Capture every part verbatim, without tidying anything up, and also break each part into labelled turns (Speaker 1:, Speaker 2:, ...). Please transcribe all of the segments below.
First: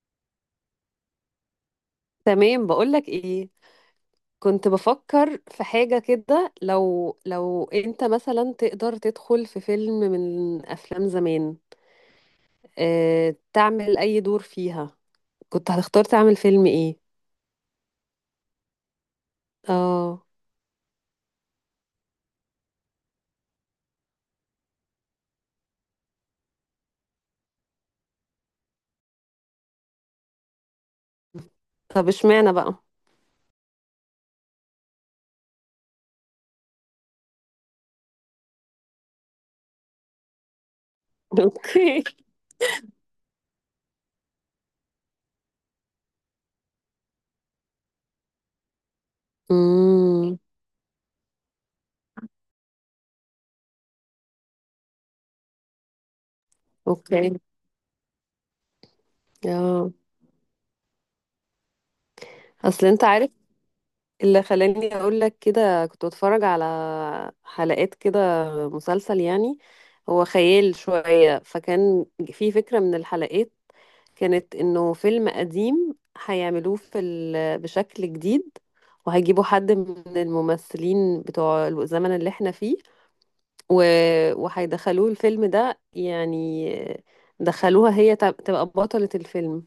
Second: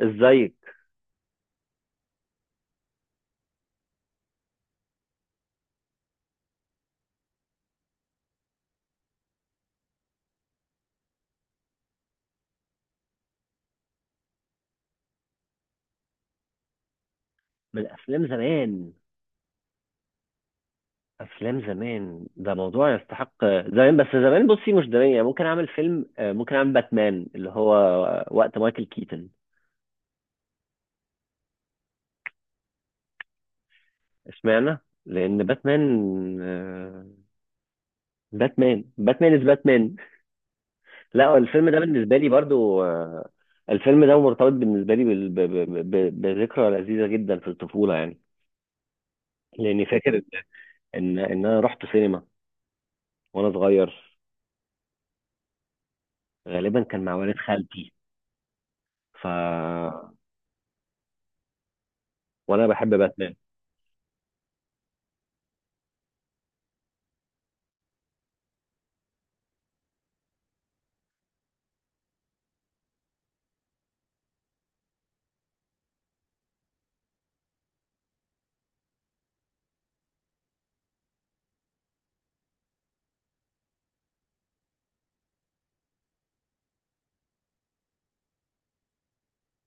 Speaker 1: ازيك؟
Speaker 2: تمام، بقولك ايه. كنت بفكر في حاجة كده، لو لو انت مثلا تقدر تدخل في فيلم من افلام زمان، اه، تعمل اي دور فيها؟ كنت هتختار تعمل فيلم ايه؟
Speaker 1: من افلام زمان.
Speaker 2: اه.
Speaker 1: افلام زمان ده موضوع يستحق. زمان بس، زمان بصي، مش زمان. يعني ممكن اعمل فيلم آه، ممكن اعمل باتمان، اللي هو وقت مايكل كيتن.
Speaker 2: طب اشمعنى بقى؟
Speaker 1: اشمعنى؟ لان باتمان، آه، باتمان باتمان از باتمان. لا، الفيلم ده
Speaker 2: اوكي.
Speaker 1: بالنسبه لي برضو آه، الفيلم ده مرتبط بالنسبه لي بال- ب- ب- ب- بذكرى لذيذه جدا في الطفوله يعني. لاني فاكر
Speaker 2: امم.
Speaker 1: ان ان انا رحت سينما وانا صغير، غالبا كان مع
Speaker 2: اوكي.
Speaker 1: والد خالتي. ف
Speaker 2: اه.
Speaker 1: وانا
Speaker 2: اصل
Speaker 1: بحب
Speaker 2: انت عارف،
Speaker 1: باتمان.
Speaker 2: اللي خلاني اقول لك كده، كنت بتفرج على حلقات كده، مسلسل يعني، هو خيال شوية. فكان في فكرة من الحلقات كانت انه فيلم قديم هيعملوه في ال... بشكل جديد، وهيجيبوا حد من الممثلين بتوع الزمن اللي احنا فيه، و... وهيدخلوه الفيلم ده يعني، دخلوها هي تب- تبقى بطلة الفيلم.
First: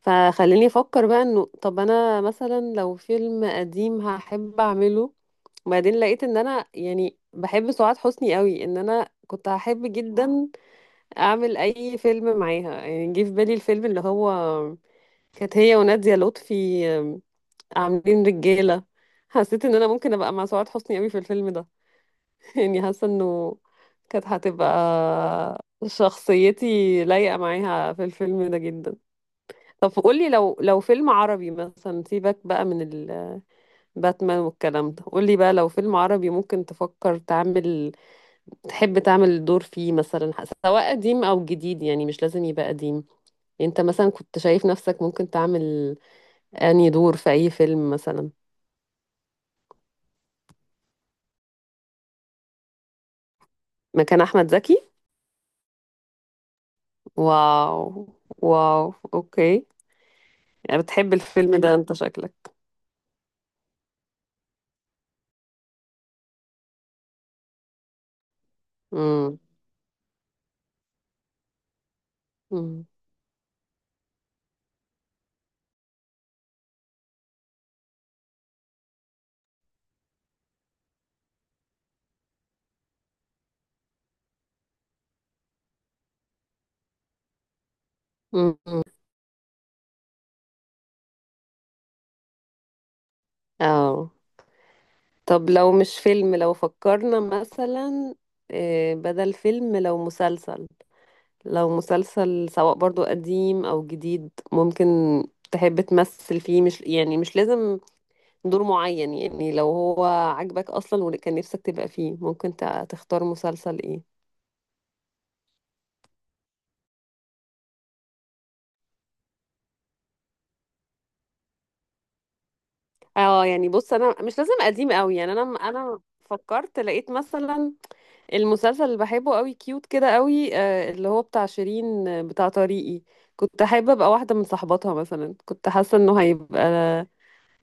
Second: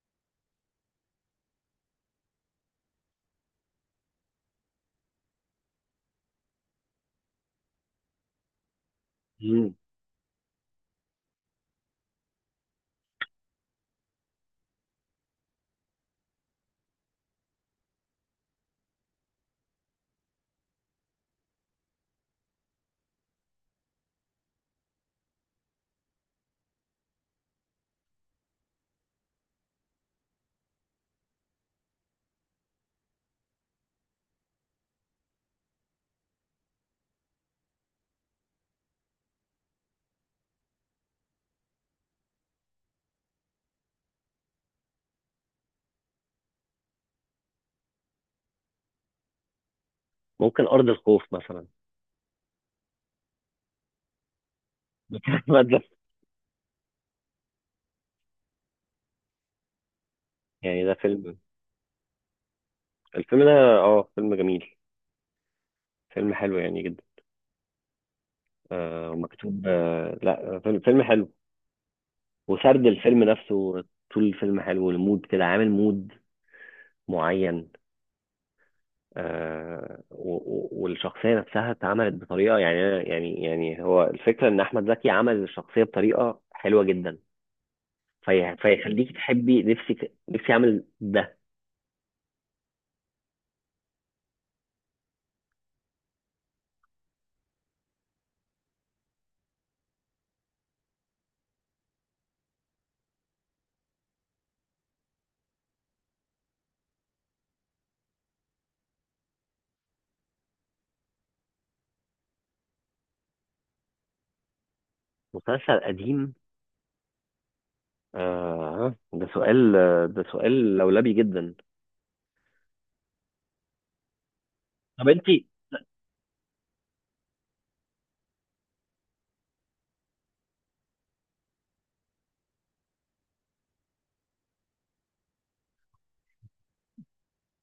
Speaker 2: فخليني افكر بقى، انه طب انا مثلا لو فيلم قديم هحب اعمله، وبعدين لقيت ان انا يعني بحب سعاد حسني قوي، ان انا كنت
Speaker 1: مم.
Speaker 2: هحب جدا اعمل اي فيلم معاها. يعني جه في بالي الفيلم اللي هو كانت هي ونادية لطفي، آم، عاملين رجالة. حسيت ان انا ممكن ابقى مع سعاد حسني قوي في الفيلم ده. يعني حاسة انه كانت هتبقى شخصيتي لايقة معاها في الفيلم ده جدا. طب قولي، لو لو فيلم عربي مثلا، سيبك بقى من الباتمان والكلام ده، قولي بقى لو فيلم عربي ممكن تفكر تعمل، تحب تعمل دور فيه مثلا، ح- سواء قديم او جديد، يعني مش لازم يبقى قديم. انت مثلا كنت شايف نفسك ممكن تعمل انهي دور في اي فيلم مثلا؟
Speaker 1: ممكن أرض الخوف مثلا.
Speaker 2: مكان احمد زكي؟
Speaker 1: أحمد ده.
Speaker 2: واو. واو، اوكي. يعني
Speaker 1: يعني ده
Speaker 2: بتحب
Speaker 1: فيلم.
Speaker 2: الفيلم ده انت شكلك.
Speaker 1: الفيلم ده اه فيلم جميل، فيلم حلو يعني جدا. آه
Speaker 2: امم.
Speaker 1: ومكتوب، آه لا فيلم فيلم حلو. وسرد
Speaker 2: امم.
Speaker 1: الفيلم نفسه طول الفيلم حلو، المود كده عامل مود معين. آه و- و- والشخصية نفسها اتعملت بطريقة يعني أنا- يعني يعني هو الفكرة ان احمد زكي عمل الشخصية بطريقة حلوة جدا. في
Speaker 2: أمم.
Speaker 1: فيخليك تحبي نفسك نفسي اعمل ده.
Speaker 2: اه. طب لو مش فيلم، لو فكرنا مثلا، آه، بدل فيلم لو مسلسل، لو مسلسل سواء برضو قديم او جديد ممكن تحب تمثل فيه، مش يعني، مش لازم دور معين، يعني لو هو عاجبك اصلا وكان نفسك تبقى فيه، ممكن تع- تختار مسلسل ايه؟
Speaker 1: مسلسل قديم، آه ده سؤال، ده سؤال لولبي جدا.
Speaker 2: اه يعني بص، انا مش لازم قديم
Speaker 1: طب
Speaker 2: قوي،
Speaker 1: انت.
Speaker 2: يعني انا انا فكرت، لقيت مثلا المسلسل اللي بحبه قوي كيوت كده قوي، آه، اللي هو بتاع شيرين، آه، بتاع طريقي. كنت حابة ابقى واحدة من صحباتها مثلا، كنت حاسة انه هيبقى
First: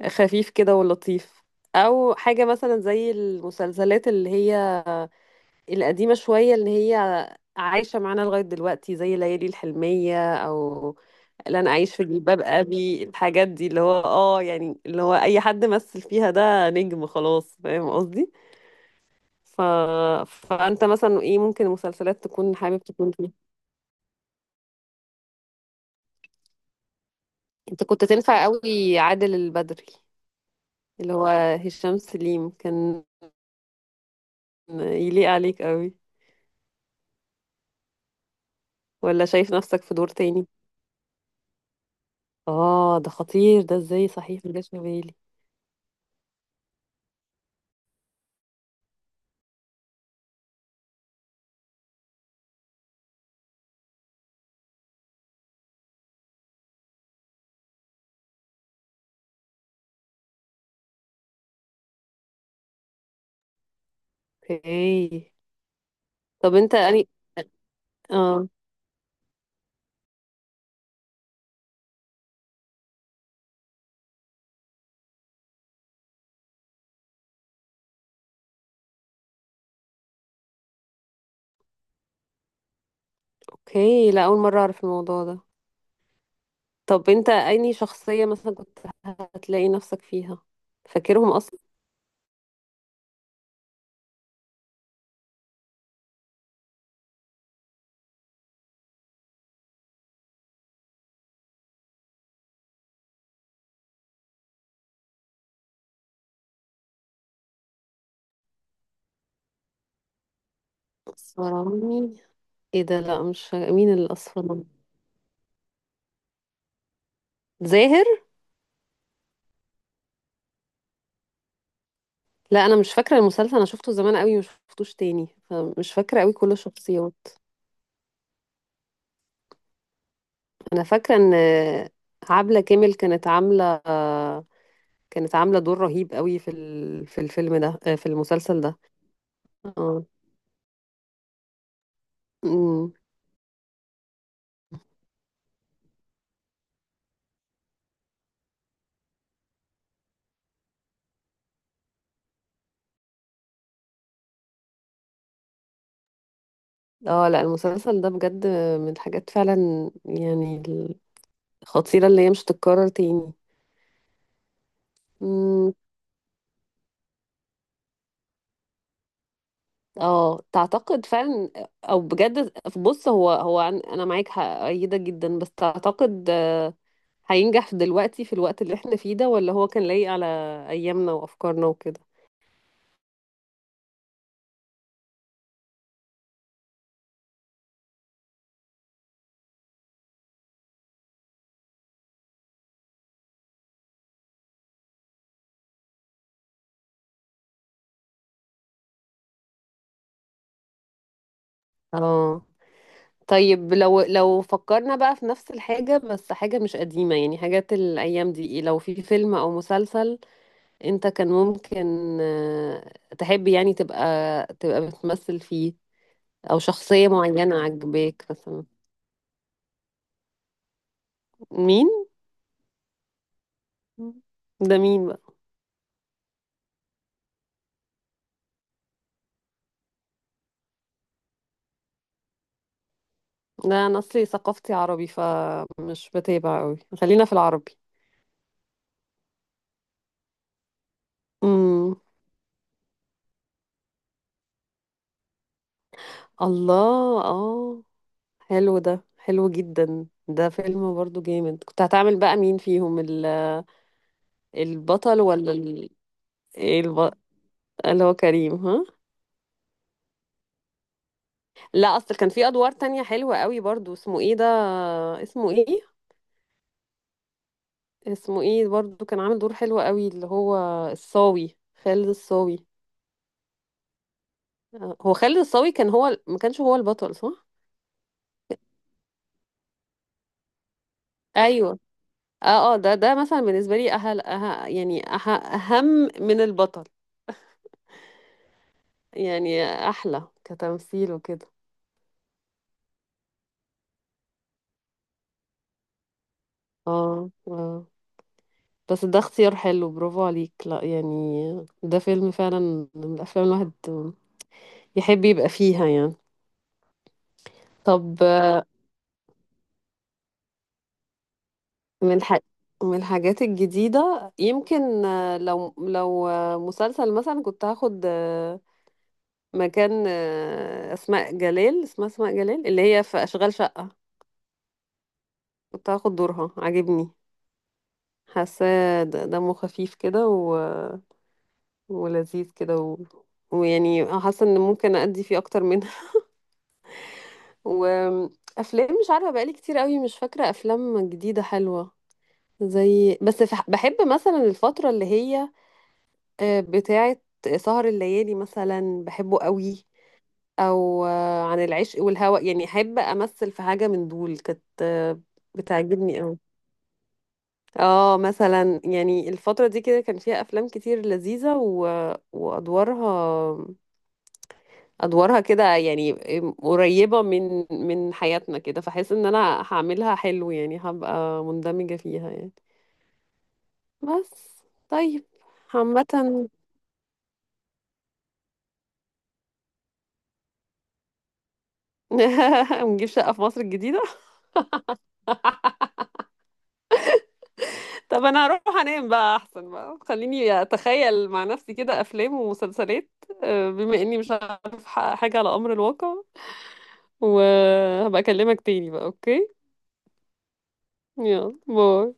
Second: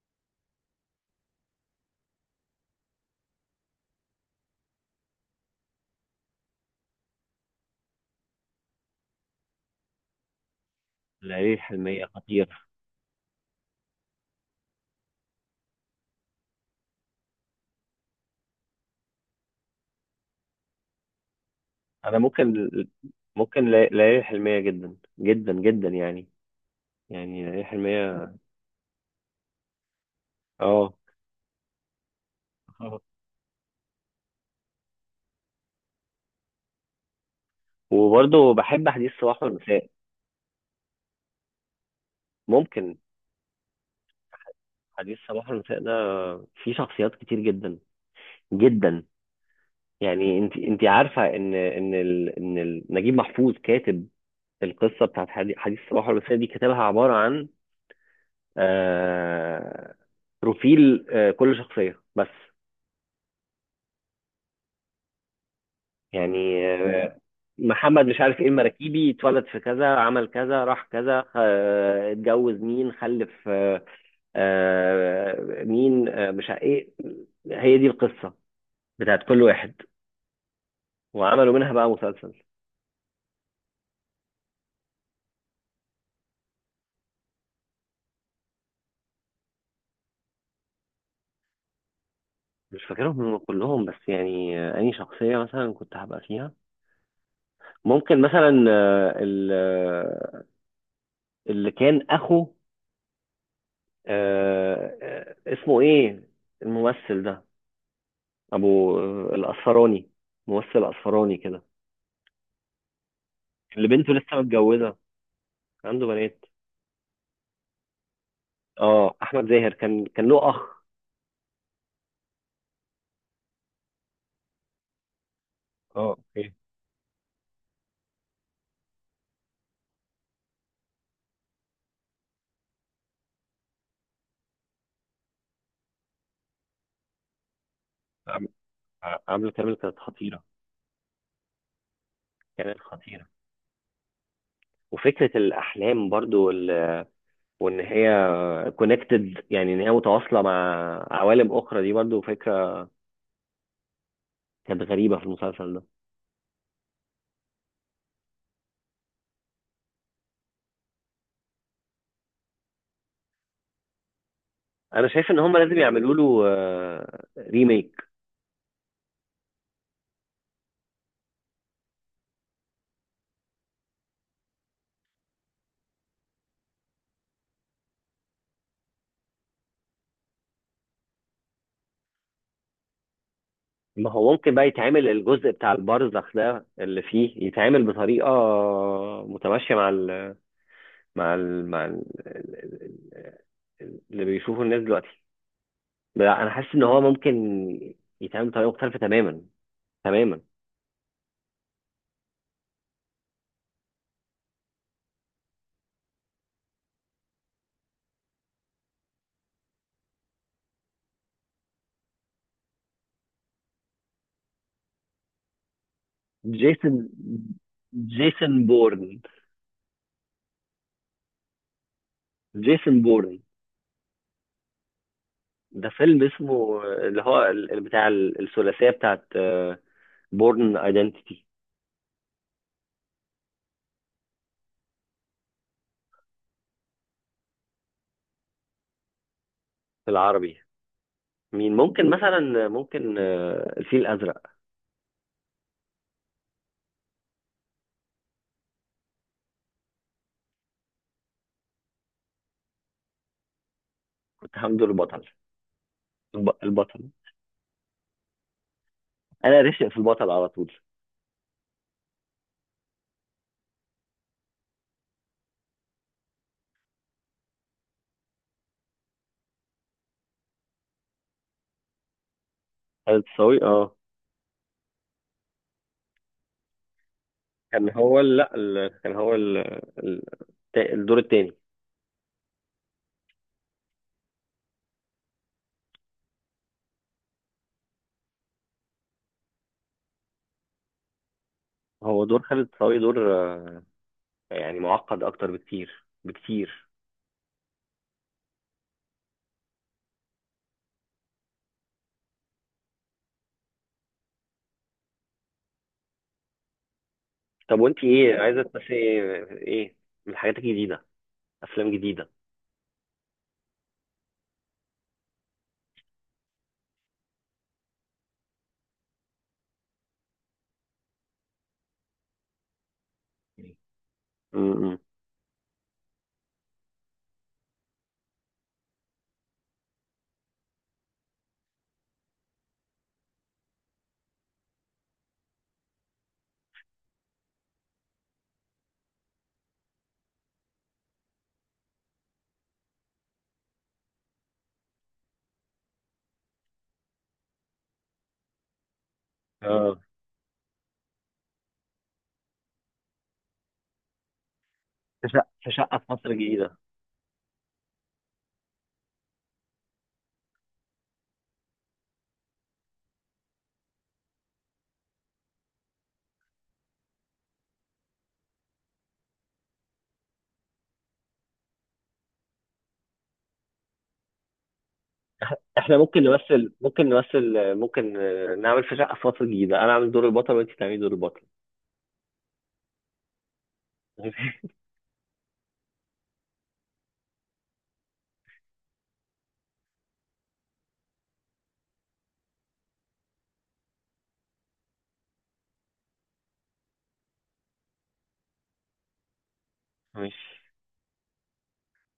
Speaker 2: خفيف كده ولطيف. او حاجة مثلا زي المسلسلات اللي هي القديمة شوية، اللي هي عايشة معانا لغاية دلوقتي، زي ليالي الحلمية، او
Speaker 1: ليالي
Speaker 2: اللي انا اعيش في
Speaker 1: الحلمية
Speaker 2: جلباب
Speaker 1: خطير.
Speaker 2: ابي. الحاجات دي اللي هو اه، يعني اللي هو اي حد مثل فيها ده نجم خلاص، فاهم قصدي؟ ف... فانت مثلا ايه، ممكن
Speaker 1: انا
Speaker 2: مسلسلات تكون
Speaker 1: ممكن،
Speaker 2: حابب تكون فيها؟
Speaker 1: ممكن لي- ليالي الحلمية جدا جدا جدا يعني. يعني ليالي
Speaker 2: انت كنت
Speaker 1: الحلمية،
Speaker 2: تنفع قوي عادل البدري،
Speaker 1: اه.
Speaker 2: اللي هو هشام سليم،
Speaker 1: خلاص.
Speaker 2: كان يليق عليك قوي.
Speaker 1: وبرضه بحب حديث
Speaker 2: ولا
Speaker 1: صباح
Speaker 2: شايف نفسك
Speaker 1: والمساء.
Speaker 2: في دور تاني؟
Speaker 1: ممكن.
Speaker 2: اه ده خطير، ده ازاي صحيح ما جاش في بالي.
Speaker 1: حديث صباح والمساء ده فيه شخصيات كتير جدا جدا. يعني انت انت عارفة ان ان ال... ان ال... نجيب محفوظ كاتب القصة بتاعت حدي- حديث صباح والمساء، دي كتبها عبارة عن آه، بروفيل آه، كل شخصية بس.
Speaker 2: اوكي. طب
Speaker 1: يعني
Speaker 2: انت يعني،
Speaker 1: آه، محمد مش عارف ايه
Speaker 2: اه،
Speaker 1: المراكيبي اتولد في كذا، عمل كذا، راح كذا، خ- آه، اتجوز مين، خلف آه، آه، مين آه، مش عارف ايه. هي دي القصة بتاعت كل واحد، وعملوا منها بقى مسلسل.
Speaker 2: اوكي. لا، اول مره اعرف الموضوع ده. طب انت انهي شخصية مثلا كنت هتلاقي نفسك فيها، فاكرهم اصلا؟
Speaker 1: مش فاكرهم هم كلهم بس يعني آه، أي شخصية مثلا كنت هبقى فيها، ممكن مثلا آه، ال- آه، اللي كان أخو آه، آه، اسمه ايه الممثل ده، ابو آه، الاصفراني، ممثل اصفراني كده،
Speaker 2: اسمراني؟ ايه ده، لا، مش فا-
Speaker 1: اللي
Speaker 2: مين
Speaker 1: بنته لسه
Speaker 2: الاسمراني؟
Speaker 1: متجوزه عنده بنات.
Speaker 2: زاهر؟
Speaker 1: اه احمد زاهر، كان كان له اخ.
Speaker 2: لا انا مش فاكرة المسلسل، انا شفته زمان قوي مش شفتوش تاني، فمش
Speaker 1: اه،
Speaker 2: فاكرة قوي كل
Speaker 1: اوكي.
Speaker 2: الشخصيات. انا فاكرة ان عبلة كامل كانت عاملة، كانت عاملة دور رهيب قوي في ال- في الفيلم ده، آه، في
Speaker 1: عم-
Speaker 2: المسلسل ده.
Speaker 1: ع- عامله كامل كانت
Speaker 2: اه.
Speaker 1: خطيره، كانت
Speaker 2: أمم.
Speaker 1: خطيره. وفكره الاحلام برضو وال- وان هي كونكتد، يعني ان هي متواصله مع عوالم اخرى، دي برضو فكره كانت غريبه في المسلسل ده.
Speaker 2: اه لا، المسلسل ده بجد من الحاجات فعلا يعني الخطيرة اللي هي مش تتكرر تاني.
Speaker 1: انا شايف ان هم
Speaker 2: مم.
Speaker 1: لازم يعملوا له ريميك.
Speaker 2: اه تعتقد فعلا؟ او بجد، بص، هو هو عن- انا معاك، هأيدك جدا، بس تعتقد هينجح دلوقتي في الوقت اللي احنا فيه ده، ولا هو كان لايق على ايامنا وافكارنا وكده؟
Speaker 1: ما هو ممكن بقى يتعمل الجزء بتاع البرزخ ده اللي فيه، يتعمل بطريقة متماشية مع ال مع ال مع ال اللي بيشوفه الناس دلوقتي. لا انا حاسس ان هو ممكن يتعمل بطريقة مختلفة تماما، تماما.
Speaker 2: اه. طيب لو لو فكرنا بقى في نفس الحاجة بس حاجة مش قديمة، يعني حاجات الايام دي إيه؟ لو في فيلم او مسلسل انت كان ممكن، آه، تحب يعني تبقى تبقى بتمثل فيه، او شخصية
Speaker 1: جيسون،
Speaker 2: معينة عجباك مثلا؟
Speaker 1: جيسون بورن.
Speaker 2: مين؟
Speaker 1: جيسون بورن
Speaker 2: ده مين بقى؟
Speaker 1: ده فيلم اسمه، اللي هو ال- ال- بتاع ال- الثلاثية بتاعت بورن ايدنتيتي.
Speaker 2: لا انا اصلي ثقافتي عربي فمش بتابع قوي، خلينا في العربي.
Speaker 1: في العربي، مين
Speaker 2: امم.
Speaker 1: ممكن مثلا، ممكن آه، الفيل الازرق.
Speaker 2: الله، اه، حلو، ده حلو جدا، ده فيلم برضو جامد. كنت هتعمل بقى مين فيهم، ال-
Speaker 1: حمد
Speaker 2: البطل
Speaker 1: البطل.
Speaker 2: ولا ال...
Speaker 1: الب...
Speaker 2: إيه
Speaker 1: البطل.
Speaker 2: الب... اللي هو كريم، ها؟
Speaker 1: انا رشق في البطل على طول.
Speaker 2: لا، اصل كان في ادوار تانية حلوة قوي برضو، اسمه ايه ده، اسمه ايه، اسمه ايه برضو، كان عامل دور حلو قوي، اللي هو الصاوي، خالد الصاوي.
Speaker 1: خالد صاوي، اه.
Speaker 2: آه، هو خالد الصاوي كان هو ال- ما كانش هو البطل، صح؟
Speaker 1: كان هو ال...، لا ال... كان هو ال... ال... التا- الدور التاني.
Speaker 2: ايوه. اه، اه، ده ده مثلا بالنسبة لي أهل، أه يعني أه أهم من البطل يعني، أحلى كتمثيل وكده.
Speaker 1: هو دور خالد صاوي دور آه، يعني معقد اكتر بكتير، بكتير.
Speaker 2: اه، اه، بس ده اختيار حلو، برافو عليك، لا يعني ده فيلم فعلا من الأفلام الواحد يحب يبقى فيها يعني.
Speaker 1: طب وانت
Speaker 2: طب،
Speaker 1: ايه عايزه
Speaker 2: آه،
Speaker 1: تمثلي، ايه ايه من حاجات جديده، افلام
Speaker 2: من
Speaker 1: جديده.
Speaker 2: الح... من الحاجات الجديدة يمكن، آه، لو لو آه، مسلسل مثلا، كنت هاخد آه، مكان آه، أسماء جلال، اسمها أسماء جلال، اللي هي في أشغال شقة.
Speaker 1: امم.
Speaker 2: كنت هاخد دورها، عاجبني، حاساه د- دمه خفيف كده و... ولذيذ كده و... ويعني حاسه ان ممكن ادي فيه اكتر منها. وافلام مش عارفه، بقالي كتير قوي مش فاكره افلام جديده حلوه، زي بس فح- بحب مثلا الفتره اللي هي آه، بتاعه سهر الليالي مثلا، بحبه قوي.
Speaker 1: اه
Speaker 2: او آه، عن العشق والهوى، يعني احب امثل في حاجه من دول، كانت آه،
Speaker 1: في شقة، في شقة في
Speaker 2: بتعجبني.
Speaker 1: مصر الجديدة.
Speaker 2: اه مثلا يعني الفترة دي كده كان فيها أفلام كتير لذيذة، و... وأدوارها، أدوارها كده يعني قريبة من من حياتنا كده، فحس إن أنا هعملها حلو يعني، هبقى مندمجة فيها يعني. بس. طيب.
Speaker 1: احنا ممكن
Speaker 2: عامة.
Speaker 1: نمثل، ممكن نمثل ممكن آه، نعمل في شقه في مصر الجديده، انا اعمل دور البطل وانت تعملي دور البطل.
Speaker 2: نجيب شقة في مصر الجديدة. طب أنا هروح أنام بقى أحسن، بقى خليني أتخيل مع نفسي كده أفلام ومسلسلات، آه، بما إني مش عارف حاجة على أمر الواقع، وهبقى أكلمك تاني بقى. أوكي.
Speaker 1: ماشي.
Speaker 2: يلا باي.